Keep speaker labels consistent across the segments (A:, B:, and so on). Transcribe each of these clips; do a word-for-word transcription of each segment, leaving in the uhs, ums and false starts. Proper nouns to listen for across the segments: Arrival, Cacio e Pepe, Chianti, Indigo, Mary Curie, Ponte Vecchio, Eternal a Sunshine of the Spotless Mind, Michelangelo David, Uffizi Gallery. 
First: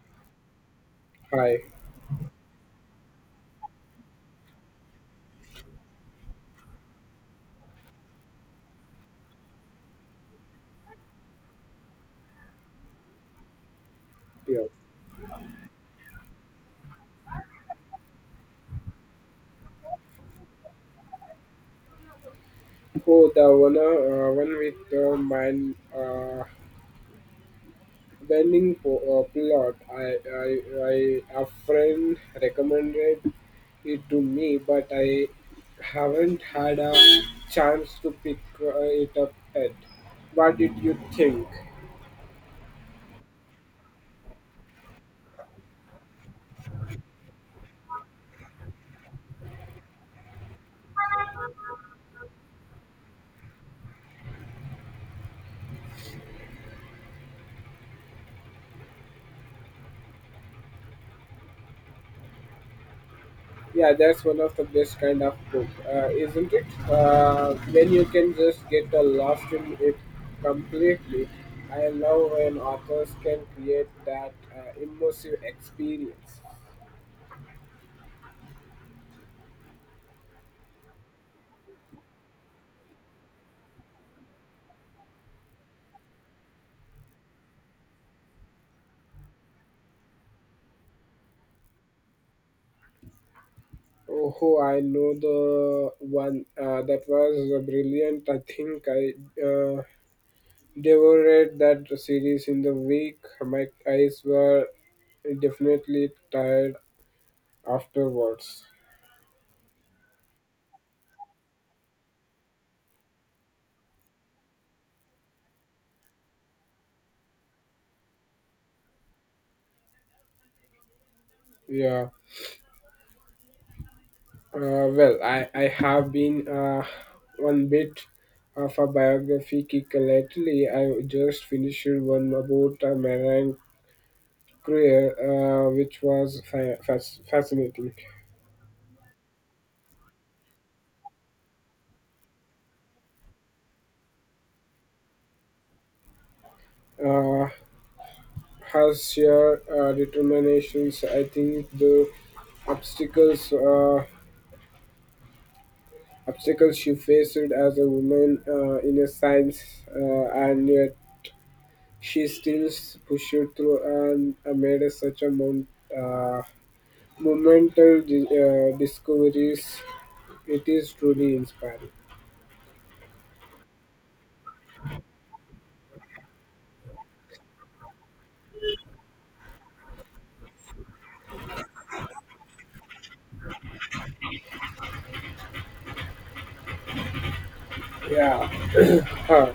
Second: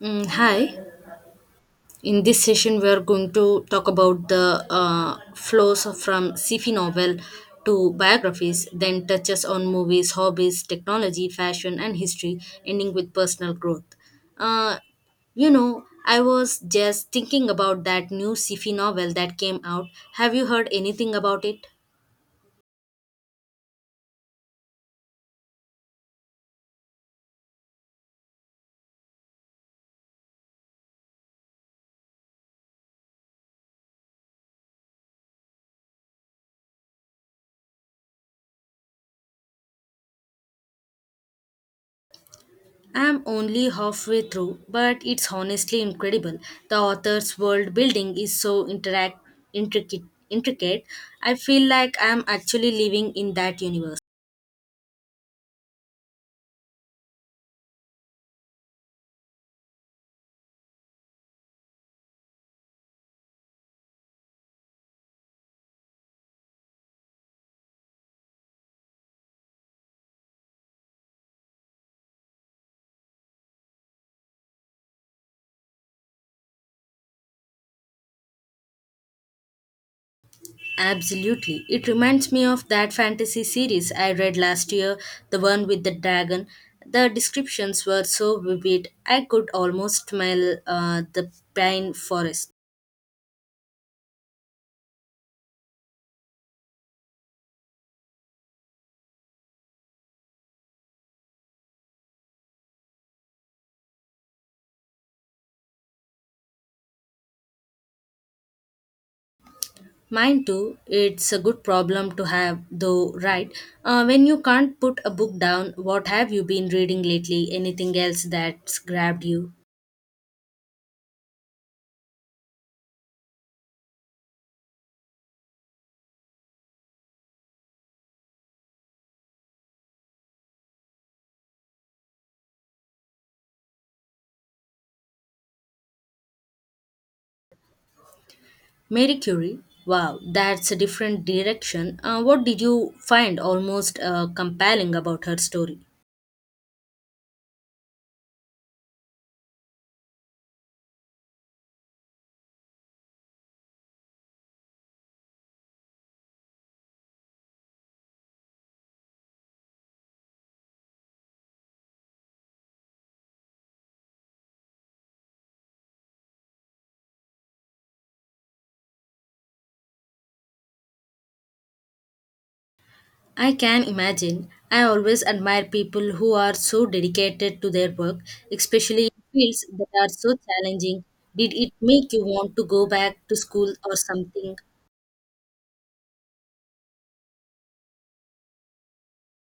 A: Mm, hi.
B: Hi.
A: In this session, we are going to talk about the uh, flows from sci-fi novel to biographies, then touches on movies, hobbies, technology, fashion, and history, ending with personal growth.
B: Yes.
A: Uh, you know, I was just thinking about that new sci-fi novel that came out. Have you heard anything about it?
B: Oh, the one, uh, one with the mine uh, bending po- uh, plot. I, I, I, a friend recommended it to me, but I haven't had a chance to pick uh, it up yet. What did you think?
A: I'm only halfway through, but it's honestly incredible. The author's world building is so interact intricate intricate. I feel like I'm actually living in that universe.
B: Yeah, that's one of the best kind of book, uh, isn't it? Uh, when you can just get uh, lost in it completely. I love when authors can create that uh, immersive experience.
A: Absolutely. It reminds me of that fantasy series I read last year, the one with the dragon. The descriptions were so vivid, I could almost smell uh, the pine forest.
B: Oh, I know the one uh, that was uh, brilliant. I think I uh, devoured that series in the week. My eyes were definitely tired afterwards.
A: Mine too. It's a good problem to have, though, right? Uh, when you can't put a book down, what have you been reading lately? Anything else that's grabbed you?
B: Yeah. Uh, well, I, I have been uh, one bit of a biography kick lately. I just finished one about uh, marine career, uh, which was fa- fasc- fascinating.
A: Mary Curie. Wow, that's a different direction. Uh, what did you find almost uh, compelling about her story?
B: Uh, Her sheer uh, determinations, I think the obstacles uh, obstacles she faced as a woman uh, in a science, uh, and yet she still pushed through and uh, made such a mount. Uh, Monumental di- uh, discoveries. It is truly inspiring.
A: I can imagine. I always admire people who are so dedicated to their work, especially in fields that are so challenging. Did it make you want to go back to school or something?
B: Yeah, huh.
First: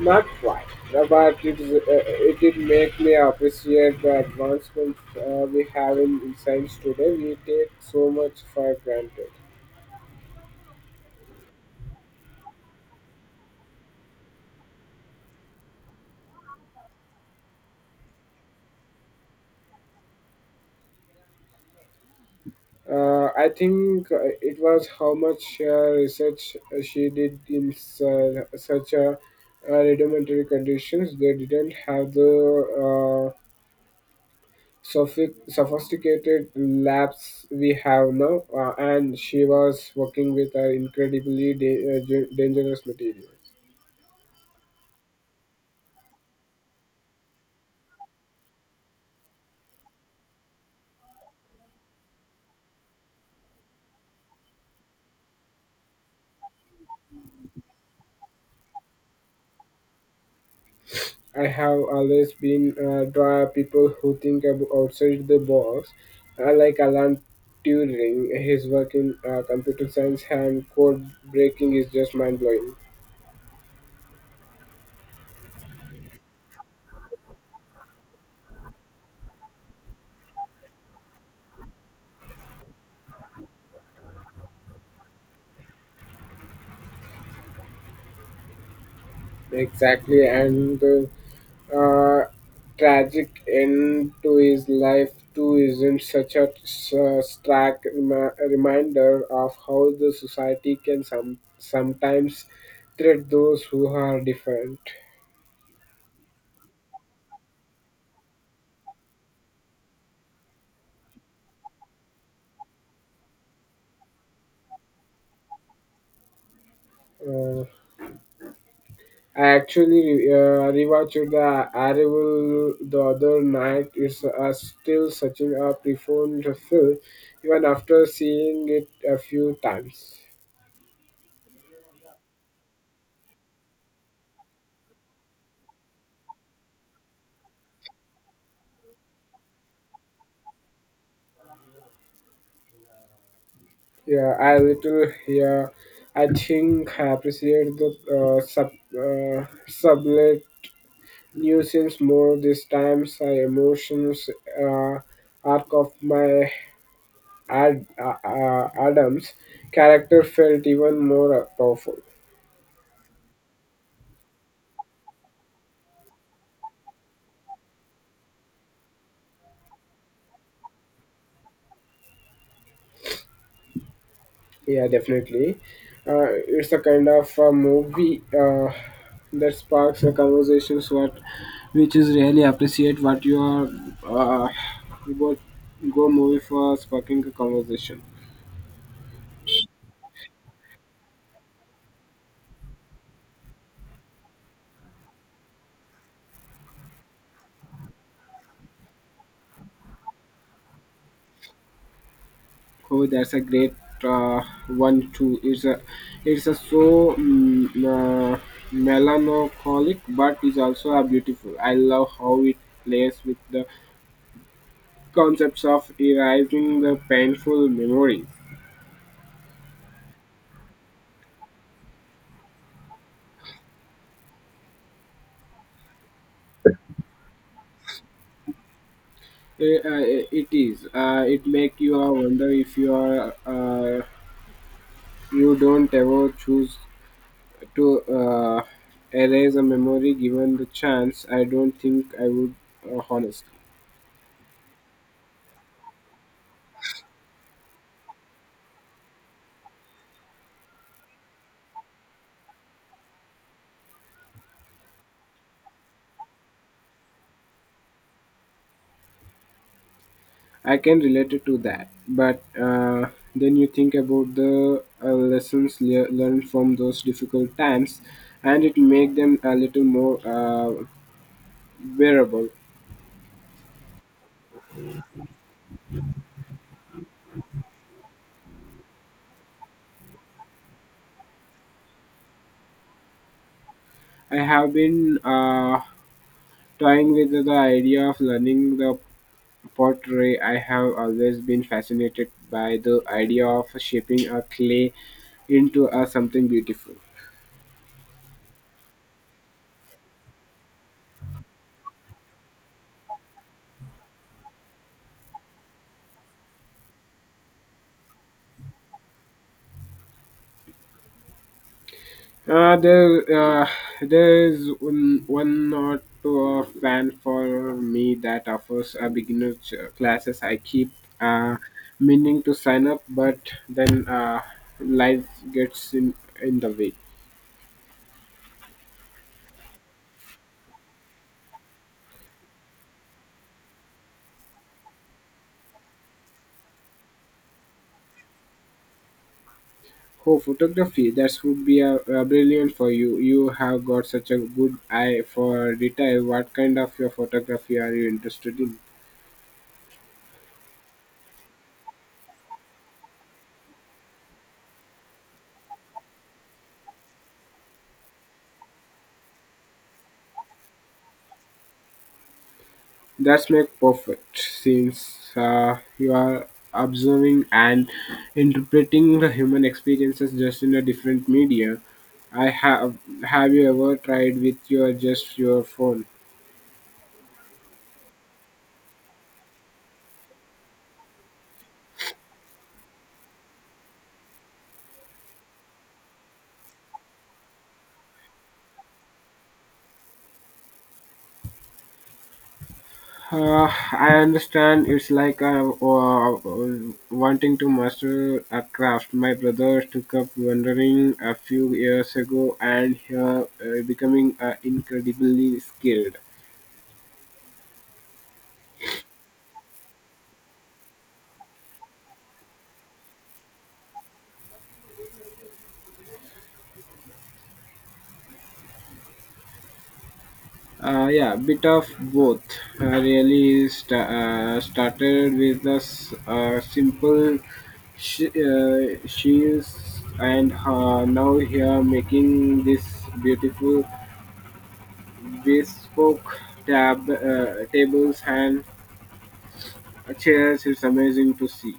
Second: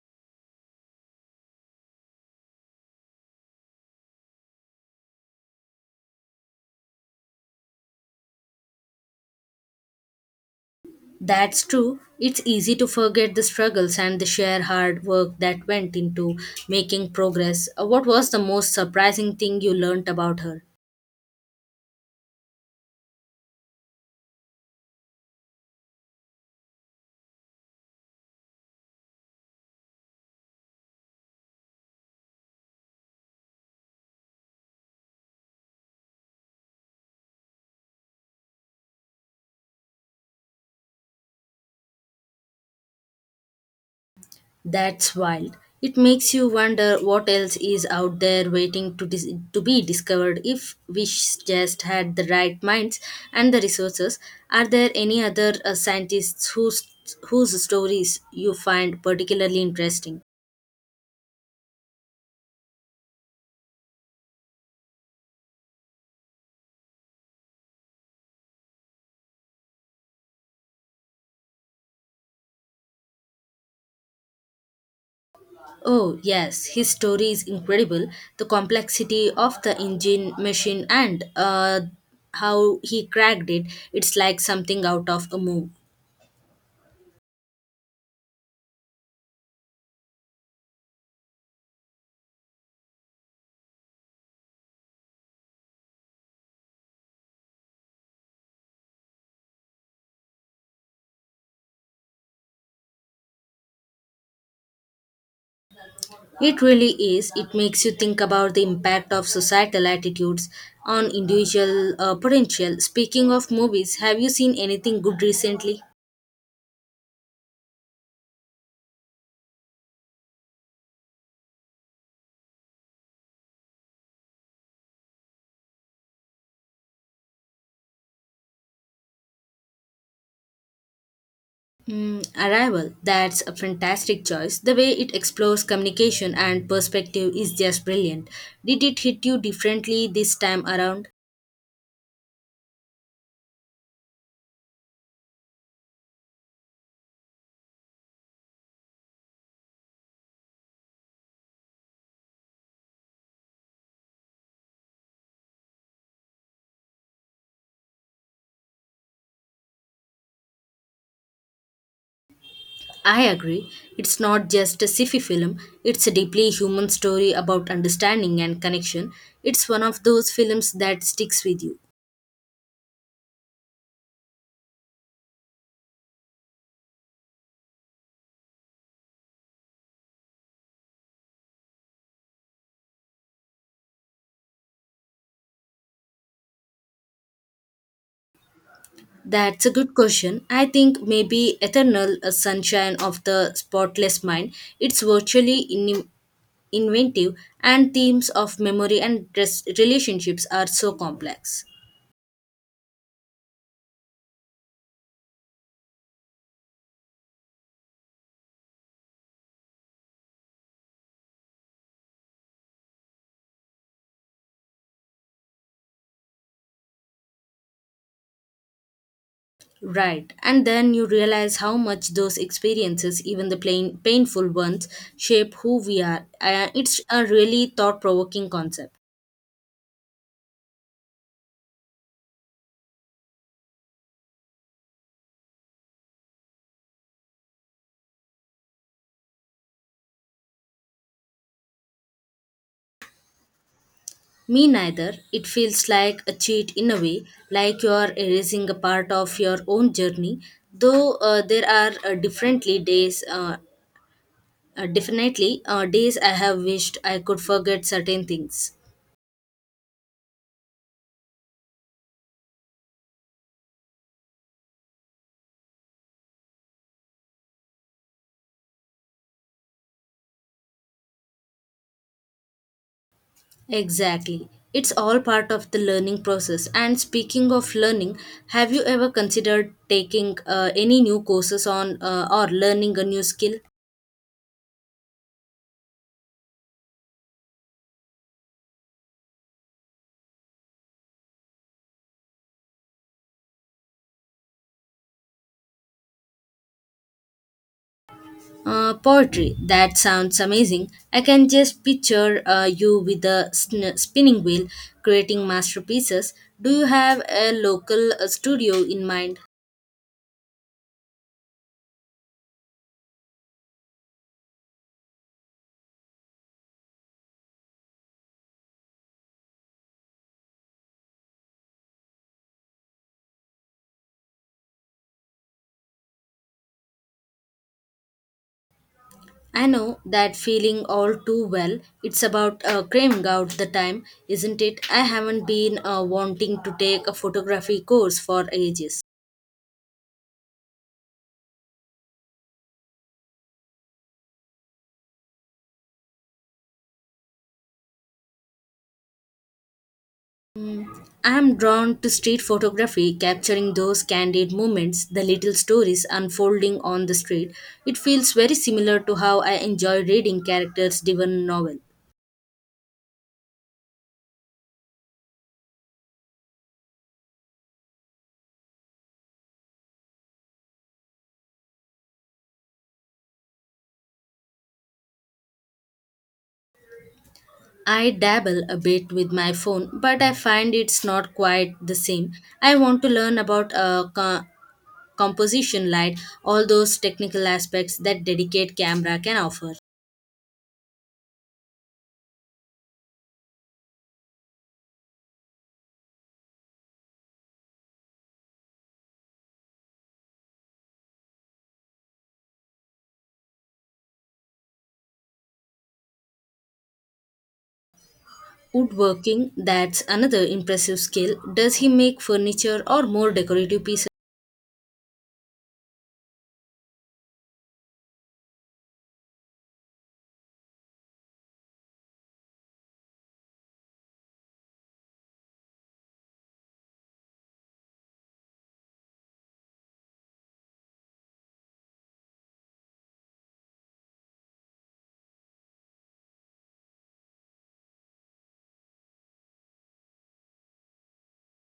B: Not quite. But it, is, uh, it did make me appreciate the advancements uh, we have in, in science today. We take so much for granted.
A: That's true. It's easy to forget the struggles and the sheer hard work that went into making progress. Uh, What was the most surprising thing you learnt about her?
B: Uh, I think uh, it was how much uh, research uh, she did in su- such a uh, rudimentary conditions. They didn't have the uh, sophi- sophisticated labs we have now, uh, and she was working with uh, incredibly da- uh, ge- dangerous materials.
A: That's wild. It makes you wonder what else is out there waiting to, dis- to be discovered if we sh- just had the right minds and the resources. Are there any other uh, scientists whose, whose stories you find particularly interesting?
B: I have always been uh, draw people who think ab- outside the box, uh, like Alan Turing. His work in uh, computer science and code breaking is just mind blowing.
A: Oh, yes, his story is incredible. The complexity of the engine machine and uh, how he cracked it, it's like something out of a movie.
B: Exactly, and the uh, tragic end to his life too isn't such a uh, stark remi- reminder of how the society can some- sometimes treat those who are different.
A: It really is. It makes you think about the impact of societal attitudes on individual uh, potential. Speaking of movies, have you seen anything good recently?
B: Uh, I actually uh, rewatched the Arrival the other night. It's uh, still such a profound film, even after seeing it a few times.
A: Mm, Arrival, that's a fantastic choice. The way it explores communication and perspective is just brilliant. Did it hit you differently this time around?
B: Yeah, I little yeah, I think I appreciate the uh, sub uh, sublet nuisance more this time. My emotions uh, arc of my Ad, uh, uh, Adams character felt even more powerful.
A: I agree. It's not just a sci-fi film, it's a deeply human story about understanding and connection. It's one of those films that sticks with you.
B: Yeah, definitely. Uh, it's a kind of a movie uh, that sparks a conversations what, which is really appreciate what you are. Uh, you go, go movie for sparking a conversation.
A: That's a good question. I think maybe Eternal a Sunshine of the Spotless Mind. It's virtually in- inventive and themes of memory and res- relationships are so complex.
B: Oh, that's a great uh, one too. It's a, it's a so mm, uh, melancholic, but it's also a beautiful. I love how it plays with the concepts of erasing the painful memory.
A: Right. And then you realize how much those experiences, even the plain, painful ones, shape who we are. Uh, it's a really thought provoking concept.
B: Eh, uh, it is. Uh, it make you uh, wonder if you are uh, you don't ever choose to uh, erase a memory given the chance. I don't think I would, uh, honestly.
A: Me neither. It feels like a cheat in a way, like you're erasing a part of your own journey. Though uh, there are uh, differently days, uh, uh, definitely uh, days I have wished I could forget certain things.
B: I can relate it to that, but uh, then you think about the uh, lessons le- learned from those difficult times, and it make them a little more uh, bearable.
A: Exactly. It's all part of the learning process. And speaking of learning, have you ever considered taking uh, any new courses on uh, or learning a new skill?
B: I have been uh, toying with the idea of learning the pottery. I have always been fascinated by the idea of shaping a clay into a something beautiful.
A: Uh, poetry. That sounds amazing. I can just picture uh, you with a sn- spinning wheel creating masterpieces. Do you have a local uh, studio in mind?
B: Uh, there, uh, there is one, one or two of plan for me that offers a beginner ch- classes. I keep uh, meaning to sign up, but then uh, life gets in in the way.
A: I know that feeling all too well. It's about uh, craving out the time, isn't it? I haven't been uh, wanting to take a photography course for ages.
B: Oh, photography. That would be a, uh brilliant for you. You have got such a good eye for detail. What kind of your photography are you interested in?
A: I am drawn to street photography, capturing those candid moments, the little stories unfolding on the street. It feels very similar to how I enjoy reading characters' driven novel.
B: That's make perfect since uh, you are observing and interpreting the human experiences just in a different media. I have have you ever tried with your just your phone?
A: I dabble a bit with my phone, but I find it's not quite the same. I want to learn about uh, co- composition, light, all those technical aspects that dedicate camera can offer.
B: Uh, I understand it's like I uh, wanting to master a craft. My brother took up wandering a few years ago and here uh, becoming uh, incredibly skilled.
A: Woodworking, that's another impressive skill. Does he make furniture or more decorative pieces?
B: Uh, yeah, bit of both. I really sta uh, started with a s- uh, simple sh- uh, shields and uh, now here making this beautiful bespoke tab, uh, tables and chairs. It's amazing to see.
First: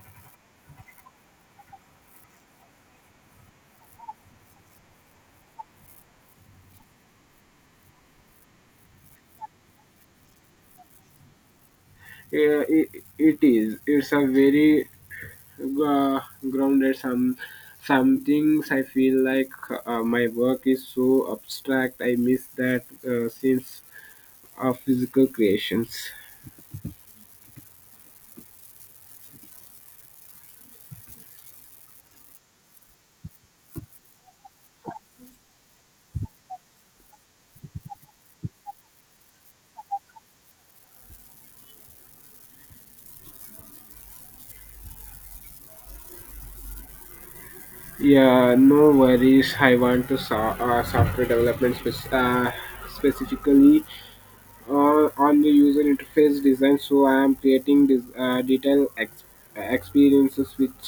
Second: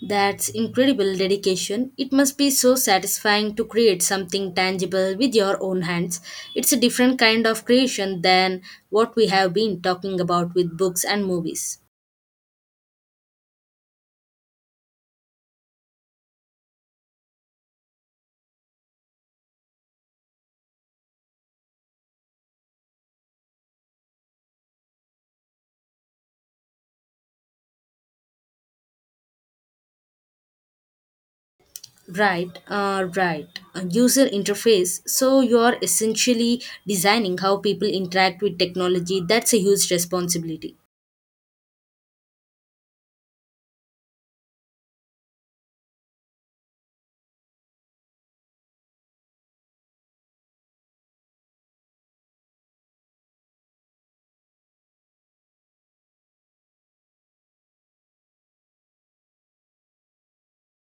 A: That's incredible dedication. It must be so satisfying to create something tangible with your own hands. It's a different kind of creation than what we have been talking about with books and movies.
B: Yeah, it, it is. It's a very uh, grounded some some things. I feel like uh, my work is so abstract. I miss that uh, sense of physical creations.
A: Right, uh, right. A user interface. So you are essentially designing how people interact with technology. That's a huge responsibility.
B: Yeah, no worries. I want to so- uh, software development spec- uh, specifically, uh, on the user interface design, so I am creating this uh, detailed ex- experiences, which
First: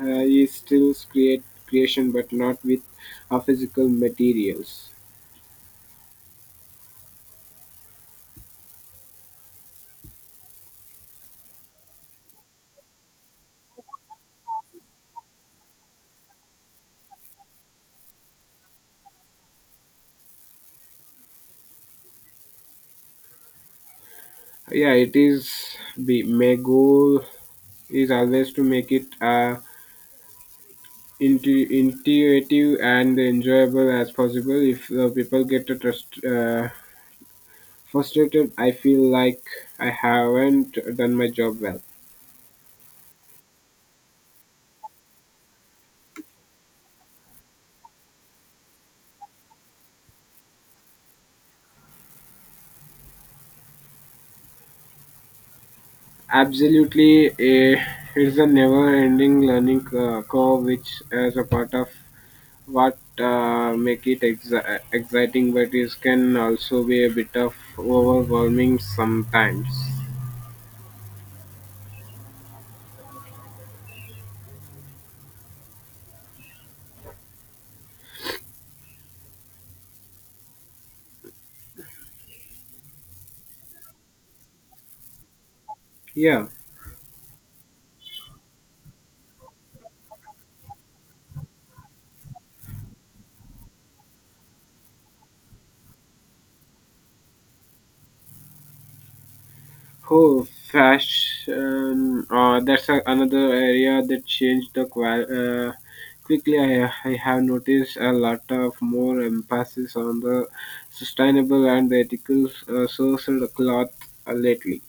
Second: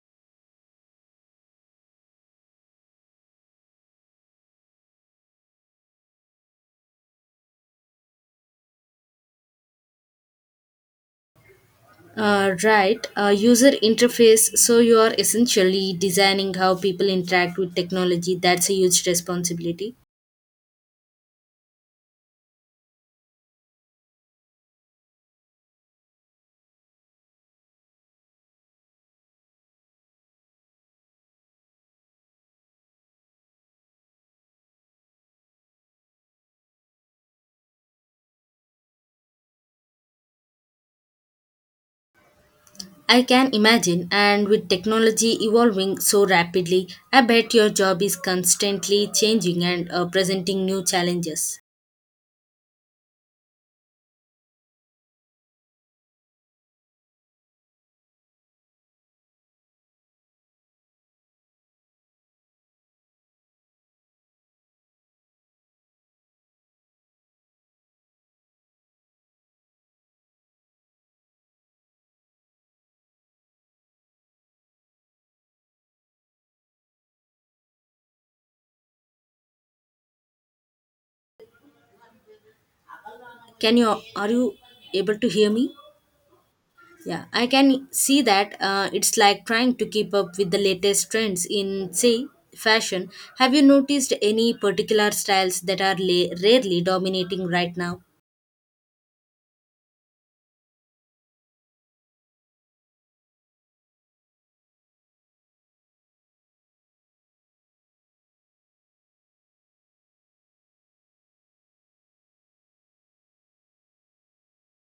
B: uh, is still create creation but not with uh, physical materials.
A: Uh, right, uh, User interface. So you are essentially designing how people interact with technology. That's a huge responsibility.
B: Yeah, it is. The My goal is always to make it uh, intu- intuitive and enjoyable as possible. If uh, people get to trust uh, frustrated, I feel like I haven't done my job well.
A: I can imagine, and with technology evolving so rapidly, I bet your job is constantly changing and uh, presenting new challenges.
B: Absolutely, eh, it's a never-ending learning uh, curve, which is a part of what uh, make it exi- exciting, but it can also be a bit of overwhelming sometimes.
A: Can you Are you able to hear me?
B: Yeah.
A: Yeah, I can see that uh, it's like trying to keep up with the latest trends in, say, fashion. Have you noticed any particular styles that are la- rarely dominating right now?
B: Oh, fashion. Uh, that's a, another area that changed the qual- uh, quickly. I, I have noticed a lot of more emphasis on the sustainable and ethical uh, sourced cloth uh, lately.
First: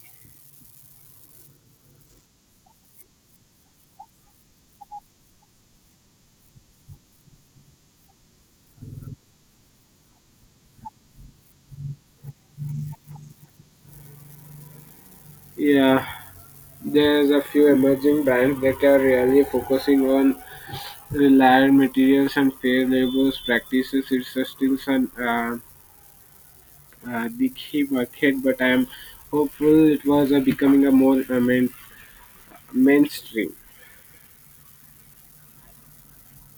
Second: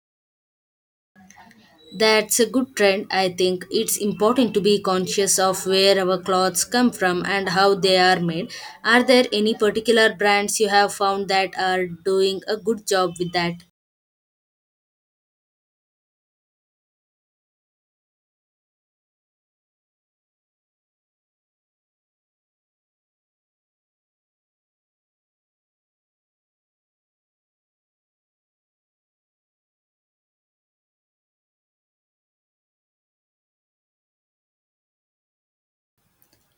A: That's a good trend, I think. It's important to be conscious of where our clothes come from and how they are made. Are there any particular brands you have found that are doing a good job with that?
B: Yeah, there's a few emerging brands that are really focusing on reliable materials and fair labor practices. It's a still some uh, uh, dicky market, but I'm hopeful it was uh, becoming a more uh, main, mainstream.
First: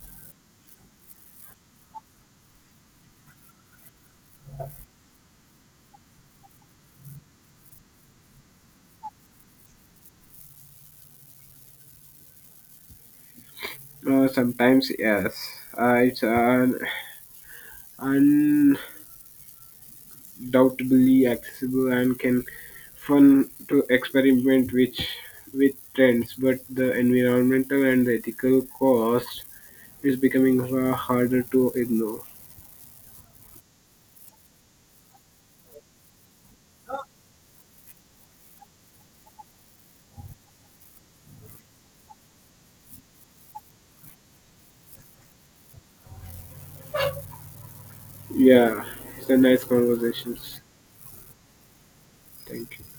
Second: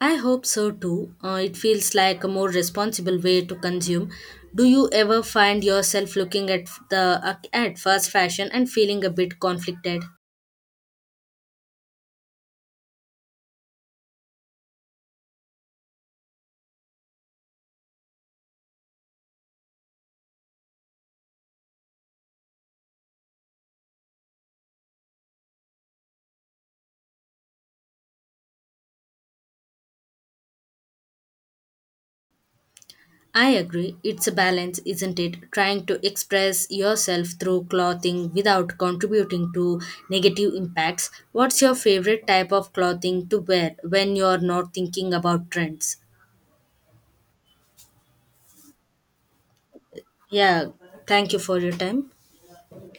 A: I hope so too. Uh, it feels like a more responsible way to consume. Do you ever find yourself looking at the uh, at fast fashion and feeling a bit conflicted?
B: Uh, sometimes, yes, uh, it's an doubtably accessible and can fun to experiment which with trends, but the environmental and the ethical cost is becoming far harder to ignore.
A: I agree. It's a balance, isn't it? Trying to express yourself through clothing without contributing to negative impacts. What's your favorite type of clothing to wear when you're not thinking about trends?
B: Yeah, it's a nice conversations.
A: Yeah, thank you for your time.
B: Thank you.